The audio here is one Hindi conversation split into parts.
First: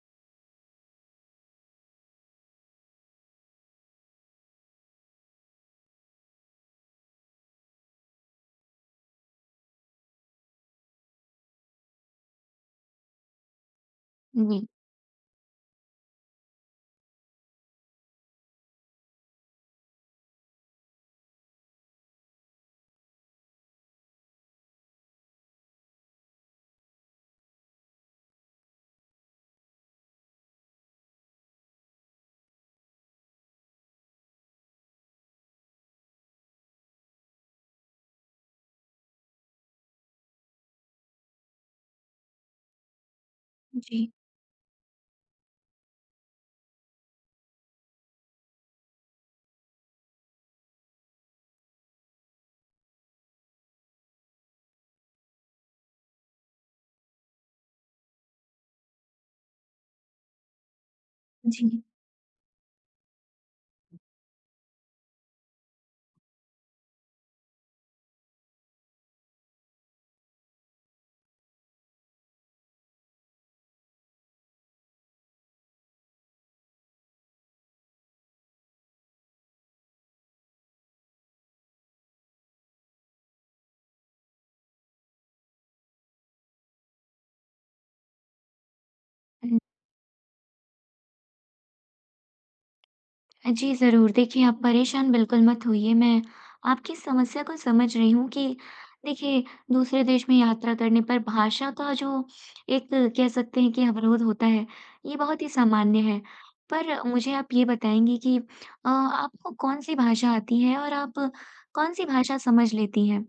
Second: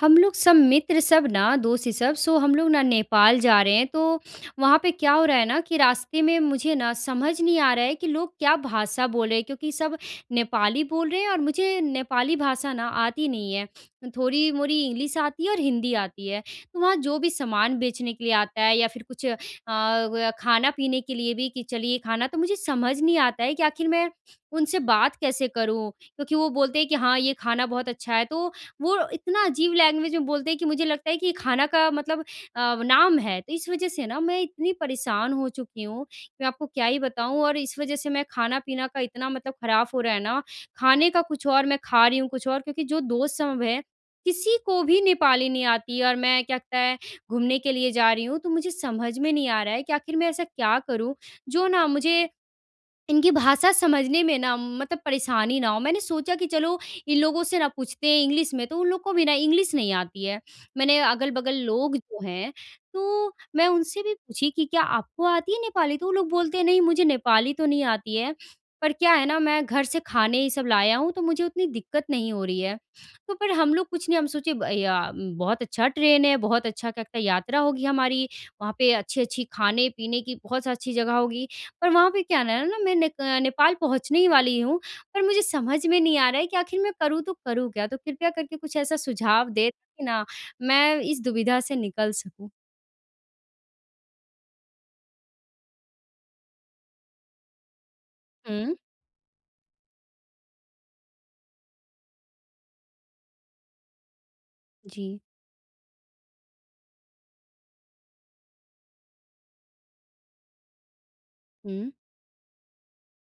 हम लोग सब मित्र सब ना दोस्त ही सब सो हम लोग ना नेपाल जा रहे हैं, तो वहाँ पे क्या हो रहा है ना कि रास्ते में मुझे ना समझ नहीं आ रहा है कि लोग क्या भाषा बोल रहे हैं, क्योंकि सब नेपाली बोल रहे हैं और मुझे नेपाली भाषा ना आती नहीं है। थोड़ी जी, मोरी इंग्लिश आती है और हिंदी आती है। तो वहाँ जो भी सामान बेचने के लिए आता है या फिर कुछ खाना पीने के लिए भी कि चलिए खाना तो मुझे समझ नहीं आता है कि आखिर मैं उनसे बात कैसे करूँ, क्योंकि वो बोलते हैं कि हाँ ये खाना बहुत अच्छा है। तो वो इतना अजीब लैंग्वेज में बोलते हैं कि मुझे लगता है कि ये खाना का मतलब नाम है। तो इस वज़ह से ना मैं इतनी परेशान हो चुकी हूँ, कि मैं आपको क्या ही बताऊँ, और इस वज़ह से मैं खाना-पीना का इतना मतलब खराब हो रहा है ना, खाने का कुछ और मैं खा रही हूँ कुछ और, क्योंकि जो दोस्त सब हैं, जी, किसी को भी नेपाली नहीं आती और मैं क्या कहता है घूमने के लिए जा रही हूँ। तो मुझे समझ में नहीं आ रहा है कि आखिर मैं ऐसा क्या करूँ, जो ना मुझे इनकी भाषा समझने में ना मतलब परेशानी ना हो। मैंने सोचा कि चलो इन लोगों से ना पूछते हैं इंग्लिश में, तो उन लोग को भी ना इंग्लिश नहीं आती है। मैंने अगल-बगल जी। लोग जो हैं, तो मैं उनसे भी पूछी कि क्या आपको आती है नेपाली? तो वो लोग बोलते हैं नहीं मुझे नेपाली तो नहीं आती है, पर क्या है ना मैं घर से खाने ये सब लाया हूँ, तो मुझे उतनी दिक्कत नहीं हो रही है। तो फिर हम लोग कुछ नहीं हम सोचे बहुत अच्छा ट्रेन है, बहुत अच्छा क्या-क्या यात्रा होगी हमारी, वहाँ पे अच्छी-अच्छी खाने-पीने की बहुत अच्छी जगह होगी। पर वहाँ पे क्या ना ना मैं नेक नेपाल पहुँचने ही वाली हूँ, पर मुझे समझ में नहीं आ रहा है कि आखिर मैं करूँ तो करूँ क्या? तो कृपया करके कुछ ऐसा सुझाव हुँ, दें, ताकि ना मैं इस दुविधा से निकल सकूँ। जी, ज़रूर। देखिए, आप परेशान बिल्कुल मत होइए, मैं आपकी समस्या को समझ रही हूँ कि हुँ। देखिए, दूसरे देश में यात्रा करने पर भाषा का जो एक कह सकते हैं कि अवरोध होता है, ये जी। बहुत ही सामान्य है। पर मुझे आप ये बताएँगी कि आपको कौन-सी भाषा आती है और आप हुँ। कौन-सी भाषा समझ लेती हैं?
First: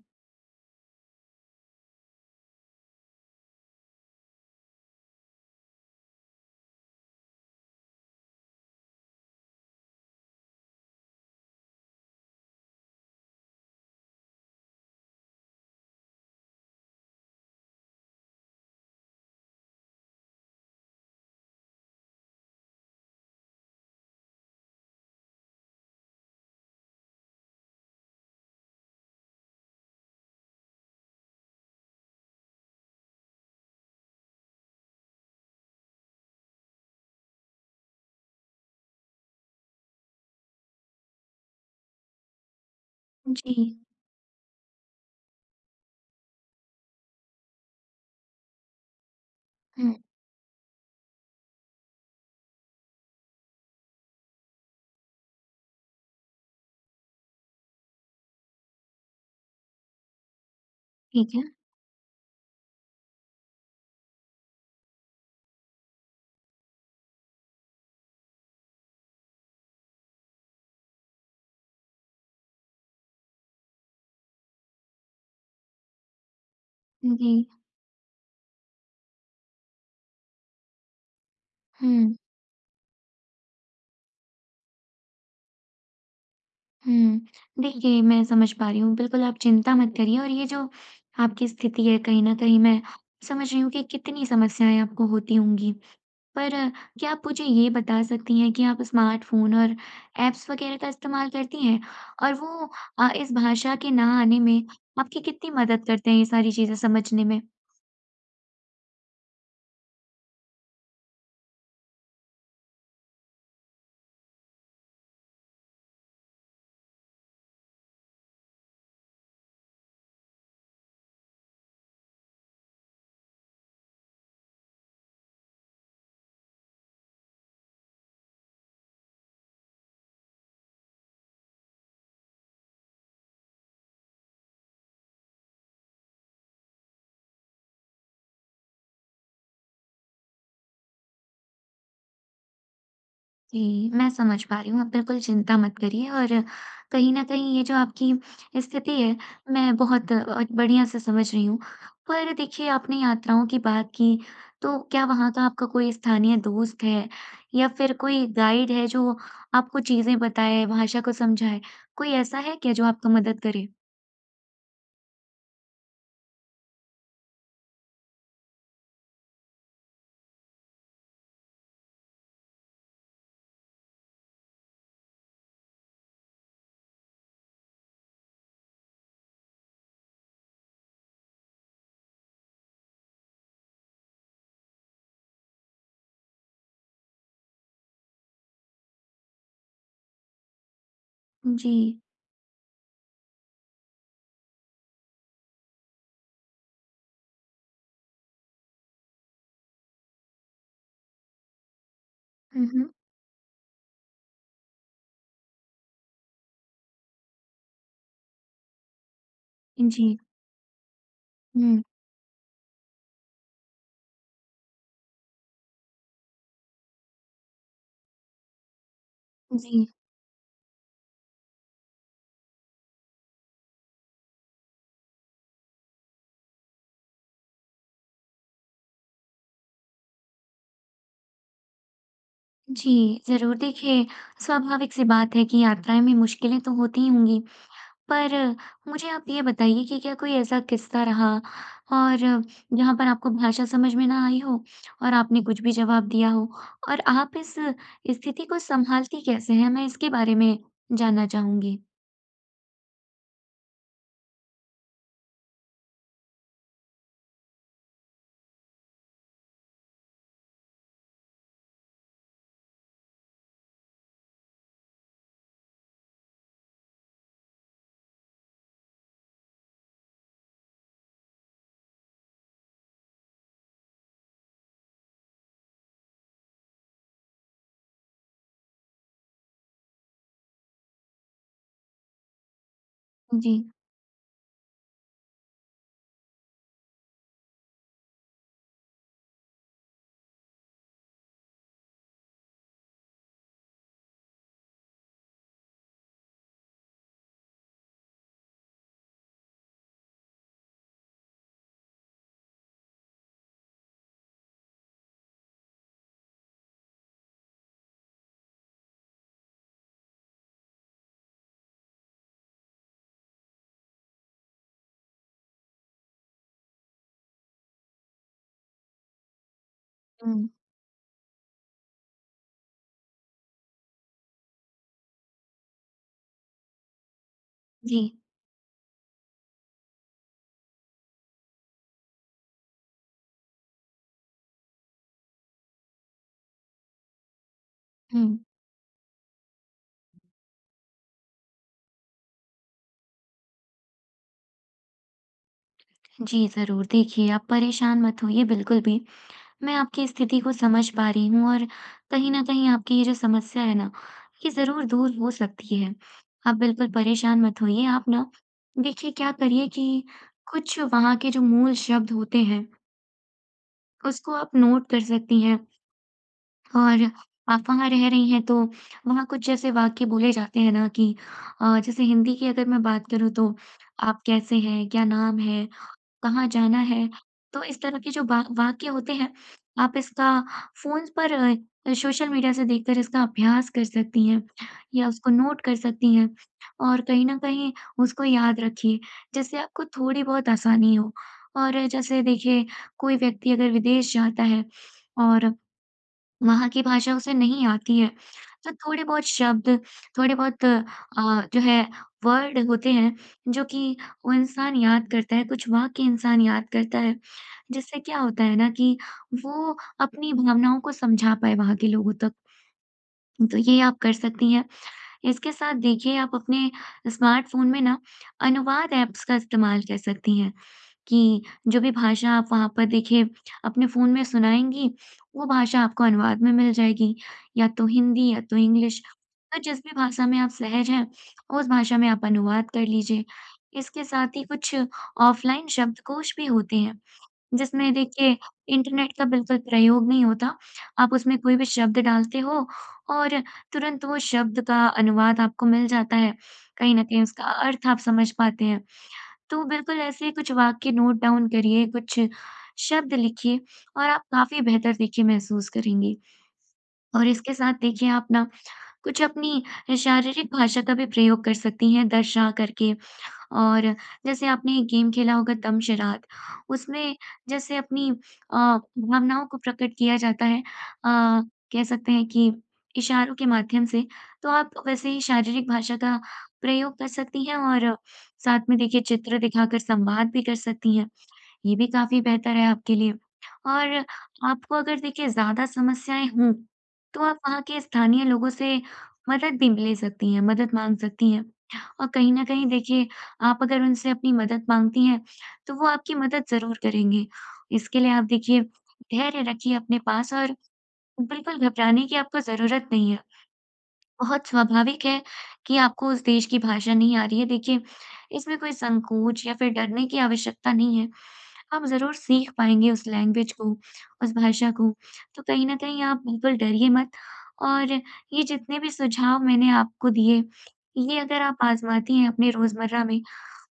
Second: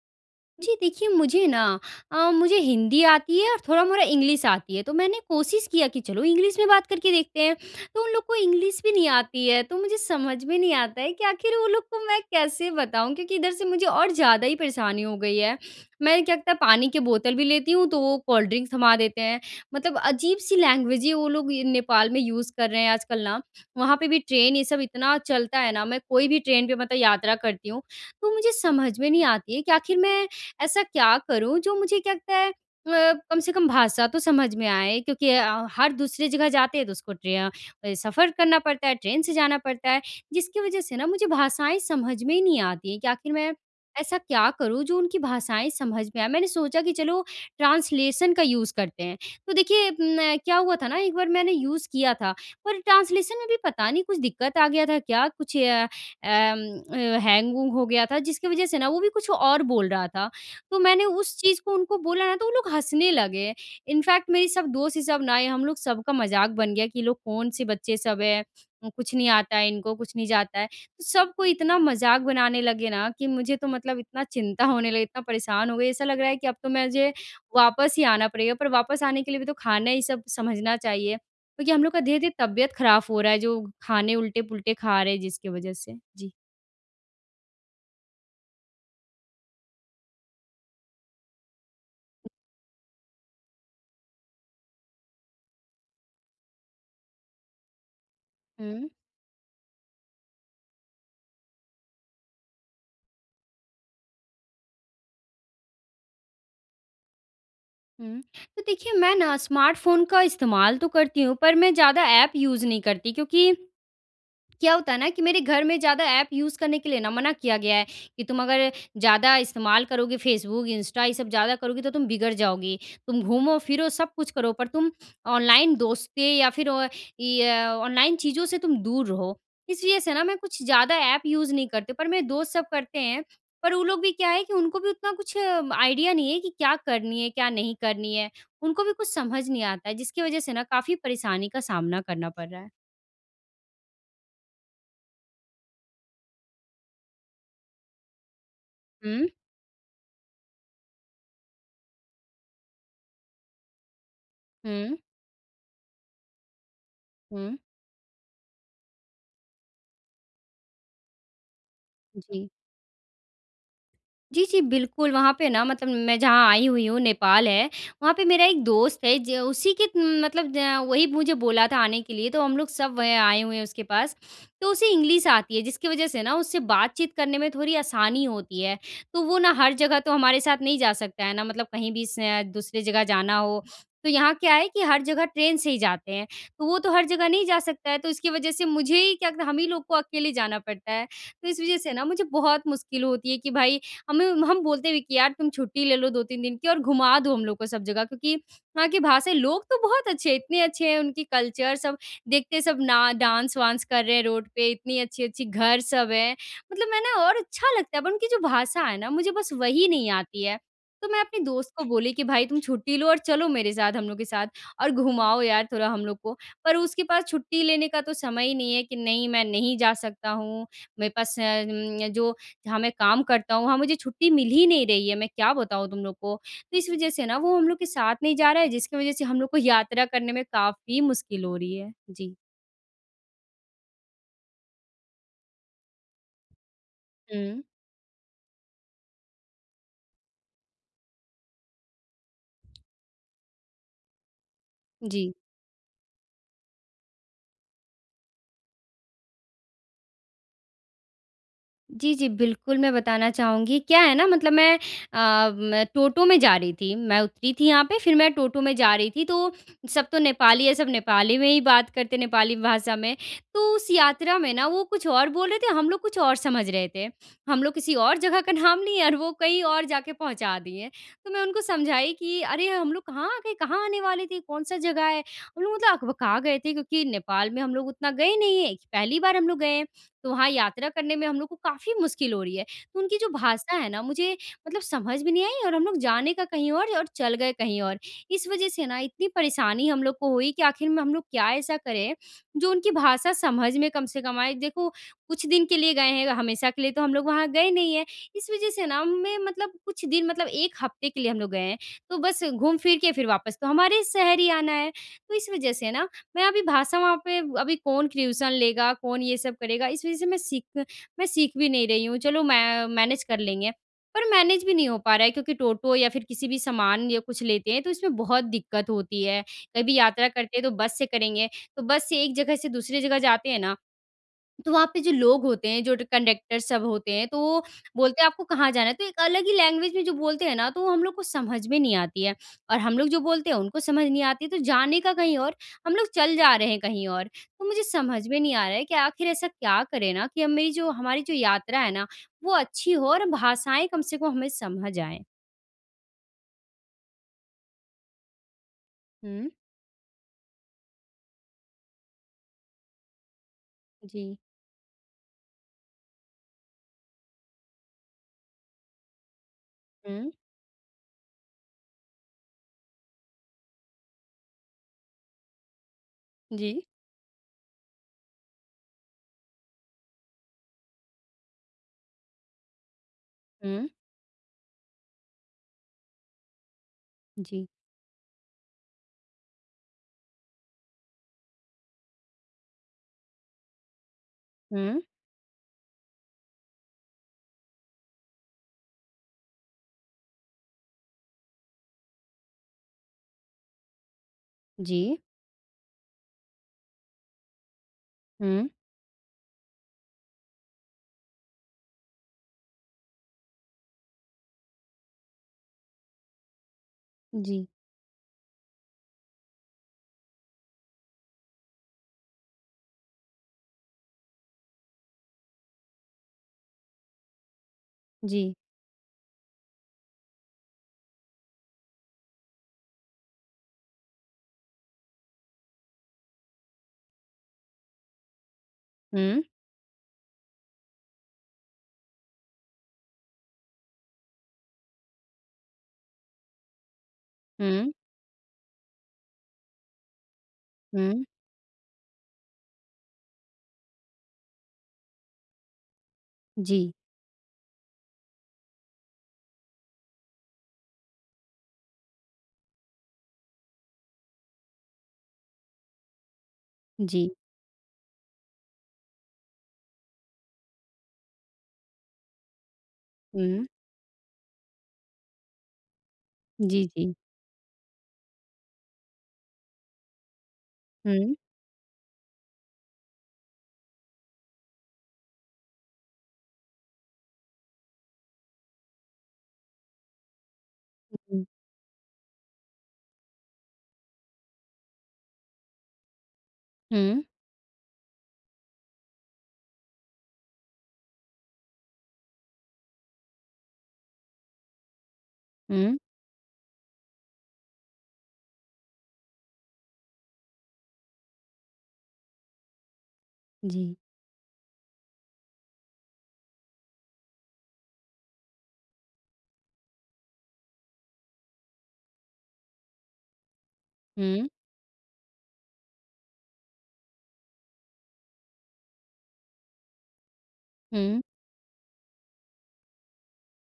जी, देखिए मुझे ना मुझे हिंदी आती है और थोड़ा-मोड़ा इंग्लिश आती है, तो मैंने कोशिश किया कि चलो इंग्लिश में बात करके देखते हैं, तो उन लोग को इंग्लिश भी नहीं आती है, तो मुझे समझ में नहीं आता है कि आखिर वो लोग को मैं कैसे बताऊँ? क्योंकि इधर से मुझे और ज़्यादा ही परेशानी हो गई है। मैं क्या लगता है पानी की बोतल भी लेती हूँ, तो वो कोल्ड ड्रिंक थमा देते हैं। मतलब अजीब-सी लैंग्वेज ही वो लोग ये नेपाल में यूज़ कर रहे हैं आजकल ना। वहाँ पे भी ट्रेन ये सब इतना चलता है ना, मैं कोई भी ट्रेन पे मतलब यात्रा करती हूँ, तो मुझे समझ में नहीं आती है कि आखिर मैं ऐसा क्या करूँ, जो मुझे क्या लगता है कम से कम भाषा तो समझ में आए, क्योंकि हर दूसरी जगह जाते हैं तो उसको सफ़र करना पड़ता है, ट्रेन से जाना पड़ता है, जिसकी वज़ह से ना मुझे भाषाएँ समझ में ही नहीं आती हैं कि आखिर जी। मैं ऐसा क्या करूँ जो उनकी भाषाएँ समझ में आए? मैंने सोचा कि चलो ट्रांसलेशन का यूज़ करते हैं। तो देखिए हुँ, न क्या हुआ था ना, एक बार मैंने यूज़ किया था, पर ट्रांसलेशन में भी पता नहीं कुछ दिक्कत आ गया था, क्या कुछ हैंग-वूंग हो गया था, जिसकी वज़ह से ना वो भी कुछ और बोल रहा था। तो मैंने ठीक उस है। चीज़ को उनको बोला ना तो वो लोग हँसने लगे। इनफैक्ट मेरी सब दोस्त ही सब ना आए, हम लोग सबका मज़ाक बन गया कि ये लोग कौन-से बच्चे सब हैं, कुछ नहीं आता है इनको, कुछ नहीं जाता है। तो सबको इतना मज़ाक बनाने लगे ना कि मुझे तो मतलब इतना चिंता होने लगी, इतना परेशान हो गई, ऐसा लग रहा है कि अब तो मुझे जी, वापस ही आना पड़ेगा। पर वापस आने के लिए भी तो खाना ही सब समझना चाहिए, क्योंकि हम लोग का हुँ। धीरे-धीरे तबीयत खराब हो रहा है, जो खाने उल्टे-पुल्टे खा रहे हैं जिसकी वज़ह से। जी। हुँ। देखिए, मैं समझ पा रही हूँ। बिल्कुल आप चिंता मत करिए और ये जो आपकी स्थिति है कहीं न कहीं मैं समझ रही हूँ कि कितनी समस्याएँ आपको होती होंगी। पर क्या आप मुझे ये बता सकती हैं कि आप हुँ। स्मार्टफ़ोन और ऐप्स वग़ैरह का इस्तेमाल करती हैं? और वो इस भाषा के ना आने में आपकी कितनी मदद करते हैं ये सारी चीज़ें समझने में? हुँ। तो देखिए मैं ना स्मार्टफ़ोन का इस्तेमाल तो करती हूँ, पर मैं ज़्यादा ऐप यूज़ नहीं करती, क्योंकि क्या होता है ना कि मेरे घर में ज़्यादा ऐप यूज़ करने के लिए ना मना किया गया है कि तुम अगर ज़्यादा इस्तेमाल करोगे फेसबुक, इंस्टा ये सब ज़्यादा करोगी तो तुम बिगड़ जाओगी। तुम घूमो-फिरो सब कुछ करो पर तुम ऑनलाइन दोस्तें या फिर ये ऑनलाइन चीज़ों से तुम दूर रहो। इस वजह से ना मैं कुछ ज़्यादा ऐप यूज़ नहीं करती, पर मेरे दोस्त सब करते हैं। पर वो लोग भी क्या है कि उनको भी उतना कुछ आइडिया नहीं है कि क्या करनी है, क्या नहीं करनी है। उनको भी कुछ समझ नहीं आता है, जिसकी वजह से ना काफ़ी परेशानी का सामना करना पड़ रहा है। जी, मैं समझ पा रही हूँ। आप बिल्कुल चिंता मत करिए और कहीं न कहीं ये जो आपकी स्थिति है, हुँ। मैं बहुत बढ़िया से समझ रही हूँ। पर देखिए, आपने यात्राओं की बात की, तो हुँ। क्या वहाँ का आपका कोई स्थानीय दोस्त है हुँ। या फिर कोई गाइड है जो आपको चीज़ें बताए, भाषा को समझाए? कोई ऐसा जी। है क्या जो आपका मदद करे? जी, जी, बिल्कुल, वहाँ पे ना मतलब मैं जहाँ आई हुई हूँ नेपाल है, वहाँ पे मेरा एक दोस्त है, ज उसी के न- मतलब ज वही मुझे बोला था आने के लिए, तो हम लोग सब वह आए हुए हैं उसके पास। तो उसे इंग्लिश आती है, जिसकी वज़ह से ना उससे बातचीत करने में थोड़ी आसानी होती है। तो वो ना हर जगह तो हमारे साथ नहीं जा सकता है ना, मतलब कहीं भी स दूसरी जगह जाना हो, तो यहाँ क्या है कि हर जगह ट्रेन से ही जाते हैं। तो वो तो हर जगह नहीं जा सकता है, तो इसकी वज़ह से मुझे ही क्या हम ही लोग को अकेले जाना पड़ता है। तो इस जी। वज़ह से ना मुझे बहुत मुश्किल होती है कि भाई, हमें हम बोलते भी कि यार तुम छुट्टी ले लो 2-3 दिन की, और घुमा दो हम लोग को सब जगह, क्योंकि वहाँ की भाषा लोग तो बहुत अच्छे हैं, इतने अच्छे हैं, उनकी कल्चर सब देखते हैं, हुँ, सब हुँ। ना डांस-वांस कर रहे हैं रोड पे, इतनी अच्छी-अच्छी घर सब है। मतलब मैं ना और अच्छा लगता है, पर उनकी जो भाषा है ना मुझे बस वही नहीं जी। आती है। तो मैं अपने दोस्त हुँ, को बोली कि भाई तुम छुट्टी लो और चलो मेरे साथ हम लोग के साथ, और घुमाओ यार थोड़ा हम लोग को। पर उसके पास छुट्टी लेने का तो समय ही नहीं है कि नहीं मैं नहीं जी। जा सकता हूँ। मेरे पास जो जहाँ मैं काम करता हूँ, वहाँ मुझे छुट्टी मिल ही नहीं रही है, मैं क्या बताऊँ तुम लोग को? तो इस वज़ह से ना वो हम लोग के साथ नहीं जा रहा है, जिसकी वज़ह से हम लोग को यात्रा करने में काफ़ी मुश्किल हो रही है। जी। जी, ज़रूर। देखिए, स्वाभाविक सी बात है कि यात्राएँ में मुश्किलें तो होती ही होंगी। हुँ। पर मुझे आप ये बताइए कि क्या कोई ऐसा किस्सा रहा और जहाँ पर आपको भाषा समझ में ना आई हो और जी। आपने कुछ भी जवाब दिया हो और आप इस स्थिति को सँभालती कैसे हैं? मैं इसके बारे में जानना चाहूँगी। जी, जी, बिल्कुल, मैं बताना चाहूँगी। क्या है ना, मतलब मैं अ, म टोटो में जा रही थी। मैं उतरी थी यहाँ पे, फिर मैं टोटो में जा रही थी, तो सब तो नेपाली है, सब नेपाली में ही बात करते नेपाली भाषा में। तो उस यात्रा में ना वो कुछ और बोल रहे थे, हम लोग कुछ और समझ रहे थे। हम लोग किसी और जगह का नाम लिए और वो कहीं और जाके पहुँचा दिए। तो मैं उनको समझाई कि अरे! हम लोग कहाँ आ गए? कहाँ आने वाले थे? कौन-सा जगह है? हम लोग मतलब अकबका गए थे, क्योंकि नेपाल में हम लोग उतना गए नहीं हैं। पहली बार हम लोग गए हैं। तो वहाँ यात्रा करने में हम लोग को काफ़ी मुश्किल हो रही है। तो उनकी जो जी। भाषा है ना मुझे मतलब समझ भी नहीं आई, और हम लोग जाने का कहीं और चल गए कहीं और। इस वज़ह से ना इतनी परेशानी हम लोग को हुई कि आखिर में हम लोग क्या ऐसा करें, जो उनकी भाषा समझ में कम से कम आए। देखो कुछ दिन के लिए गए हैं, हमेशा के लिए तो हम लोग वहाँ गए नहीं हैं। इस वज़ह से ना मैं मतलब कुछ दिन मतलब 1 हफ़्ते के लिए हम लोग गए हैं। तो बस घूम फिर के फिर वापस तो हमारे शहर ही आना है। तो इस वज़ह से ना मैं अभी भाषा वहाँ पे अभी कौन ट्यूशन लेगा, कौन ये सब करेगा, इस वज़ह से मैं सीख भी नहीं रही हूँ। चलो मैं मैनेज कर लेंगे, पर मैनेज भी नहीं हो पा रहा है, क्योंकि टोटो या फिर किसी भी सामान या कुछ लेते हैं, तो इसमें बहुत दिक्कत होती है। कभी यात्रा हुँ। करते हैं तो बस से करेंगे, तो बस से एक जगह से दूसरी जगह जाते हैं ना, तो वहाँ पे जो लोग होते हैं, जो कंडक्टर सब होते हैं, तो वो जी। बोलते हैं आपको कहाँ जाना है, तो एक अलग ही लैंग्वेज में जो बोलते हैं ना, तो वो हम लोग को समझ में नहीं आती है, और हम लोग जो बोलते हैं उनको समझ नहीं आती है, तो जाने का कहीं और, हम लोग चल जा रहे हैं कहीं और। तो मुझे समझ हुँ। में नहीं आ रहा है कि आखिर ऐसा क्या करें ना कि हम मेरी जो हमारी जो यात्रा है ना, वो अच्छी हो और भाषाएँ कम से कम हमें समझ आएँ। जी, ज़रूर। देखिए, आप परेशान मत होइए बिल्कुल भी। हुँ। मैं आपकी स्थिति को समझ पा रही हूँ और कहीं न कहीं आपकी ये जो समस्या है ना, जी। ये ज़रूर दूर हो सकती है। आप बिल्कुल परेशान मत होइए। आप ना देखिए क्या करिए कि हुँ। कुछ वहाँ के जो मूल शब्द होते हैं, उसको आप नोट कर सकती हैं जी। और आप वहाँ रह रही हैं तो वहाँ कुछ जैसे वाक्य बोले जाते हैं ना कि जैसे हिंदी की अगर मैं बात करूँ तो हुँ। आप कैसे हैं? क्या नाम है? कहाँ जाना है, तो जी। इस तरह के जो वा वाक्य होते हैं, आप इसका फ़ोन पर सोशल मीडिया से देखकर इसका अभ्यास कर सकती हैं हुँ। या उसको नोट कर सकती हैं और कहीं न कहीं उसको याद रखिए, जिससे आपको थोड़ी बहुत आसानी हो। और जैसे देखिए, कोई व्यक्ति अगर विदेश जाता है जी। और वहाँ की भाषा उसे नहीं आती है। हुँ। तो थोड़े बहुत शब्द, थोड़े बहुत जो है वर्ड होते हैं जो कि वो इंसान याद करता है, कुछ वाक्य इंसान याद करता है। जी। जिससे क्या होता है ना कि वो अपनी भावनाओं को समझा पाए वहाँ के लोगों तक। तो ये आप कर सकती हैं। इसके साथ देखिए आप अपने स्मार्टफ़ोन में ना जी। अनुवाद ऐप्स का इस्तेमाल कर सकती हैं। कि जो भी भाषा आप वहाँ पर देखिए अपने फ़ोन में सुनाएँगी, वो भाषा आपको अनुवाद में मिल जाएगी, या तो हिंदी या तो इंग्लिश। हुँ। तो जिस भी भाषा में आप सहज हैं, उस भाषा में आप अनुवाद कर लीजिए। इसके साथ ही कुछ ऑफ़लाइन शब्दकोश भी होते हैं, हुँ। जिसमें देखिए इंटरनेट का बिल्कुल प्रयोग नहीं होता। आप हुँ। उसमें कोई भी शब्द डालते हो और तुरंत वो शब्द का अनुवाद आपको मिल जाता है। जी। कहीं न कहीं उसका अर्थ आप समझ पाते हैं। तो बिल्कुल ऐसे कुछ वाक्य नोट डाउन करिए, कुछ शब्द लिखिए और आप काफ़ी बेहतर देखिए महसूस करेंगी। और जी। इसके साथ देखिए आप ना कुछ अपनी शारीरिक भाषा का भी प्रयोग कर सकती हैं, दर्शा करके हुँ। और जैसे आपने एक गेम खेला होगा दमशराद, जी। जी। उसमें जैसे अपनी भावनाओं को प्रकट किया जाता है हुँ। कह सकते हैं कि इशारों के माध्यम से, तो आप वैसे ही शारीरिक भाषा का प्रयोग कर सकती हैं और साथ में देखिए चित्र दिखाकर संवाद भी कर सकती हैं। हुँ। ये भी काफ़ी बेहतर है आपके लिए। और आपको अगर देखिए ज़्यादा समस्याएँ हों, तो हुँ। आप वहाँ के स्थानीय लोगों से मदद भी ले सकती हैं, मदद माँग सकती हैं। और कहीं न कहीं देखिए आप अगर उनसे अपनी मदद माँगती हैं, तो वो हुँ। आपकी मदद ज़रूर करेंगे। इसके लिए आप देखिए धैर्य रखिए अपने पास और बिल्कुल घबराने की आपको ज़रूरत नहीं है। जी। बहुत स्वाभाविक है कि आपको उस देश की भाषा नहीं आ रही है। देखिए इसमें कोई संकोच या फिर डरने की आवश्यकता नहीं है। हम ज़रूर सीख पाएँगे उस लैंग्वेज को, उस हुँ। भाषा को। तो कहीं न कहीं आप बिल्कुल डरिए मत और ये जितने भी सुझाव मैंने आपको दिए, ये हुँ। अगर आप आज़माती हैं अपने रोज़मर्रा में,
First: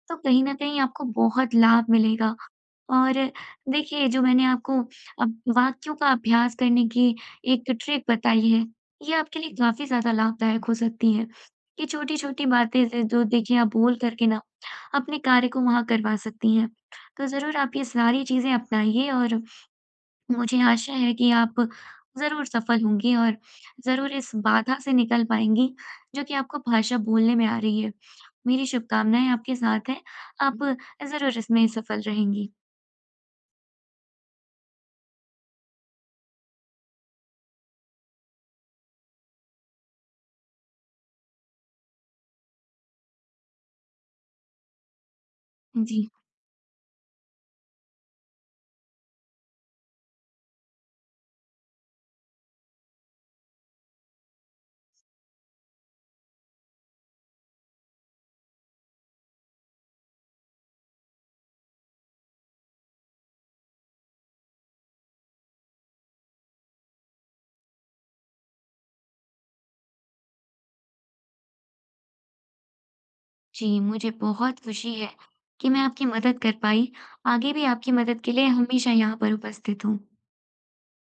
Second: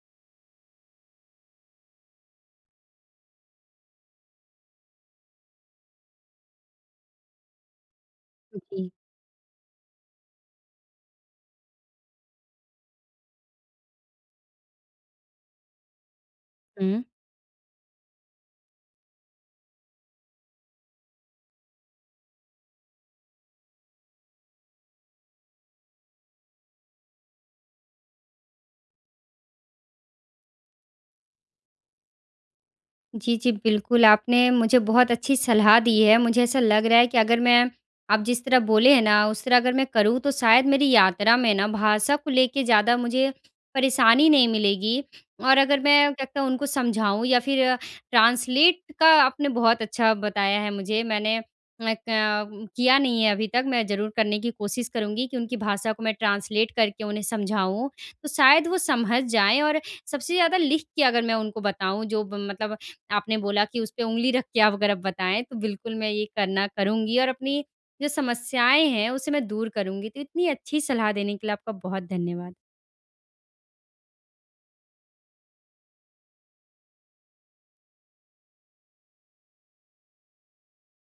तो कहीं न कहीं आपको बहुत लाभ मिलेगा। और देखिए, जो मैंने आपको अब वाक्यों का अभ्यास करने की एक ट्रिक बताई है, जी। ये आपके लिए काफ़ी ज़्यादा लाभदायक हो सकती है। ये छोटी-छोटी बातें ज जो देखिए आप बोल कर के ना, अपने कार्य को वहाँ करवा सकती हैं। हुँ। तो ज़रूर आप ये सारी चीज़ें अपनाइए और मुझे आशा है कि आप ज़रूर सफल होंगी और ज़रूर इस बाधा से निकल पाएँगी, जो कि आपको भाषा बोलने में आ रही है। मेरी शुभकामनाएँ आपके साथ हैं, आप ज़रूर इसमें सफल रहेंगी। जी, जी, बिल्कुल, आपने मुझे बहुत अच्छी सलाह दी है। मुझे ऐसा लग रहा है कि अगर मैं आप जिस तरह बोले हैं ना, उस तरह अगर मैं करूँ तो शायद मेरी यात्रा में ना भाषा को लेके ज़्यादा मुझे परेशानी नहीं मिलेगी, और अगर जी। मैं क्या कहता हूँ उनको समझाऊँ या फिर ट्रांसलेट का आपने बहुत अच्छा बताया है मुझे। मैंने अ, क किया नहीं है अभी तक, मैं ज़रूर करने की कोशिश करूँगी कि उनकी भाषा को मैं ट्रांसलेट करके उन्हें समझाऊँ, तो शायद वो समझ जाएँ, और सबसे ज़्यादा लिख के अगर मैं उनको बताऊँ जो ब मतलब आपने बोला कि उसपे ऊँगली रख के आप अगर आप बताएँ, तो बिल्कुल मैं ये करना करूँगी और अपनी जो समस्याएँ हैं, उसे मैं दूर करूँगी। तो इतनी अच्छी सलाह देने के लिए आपका बहुत धन्यवाद। जी, मुझे बहुत खुशी है कि मैं आपकी मदद कर पाई। आगे भी आपकी मदद के लिए हमेशा यहाँ पर उपस्थित हूँ।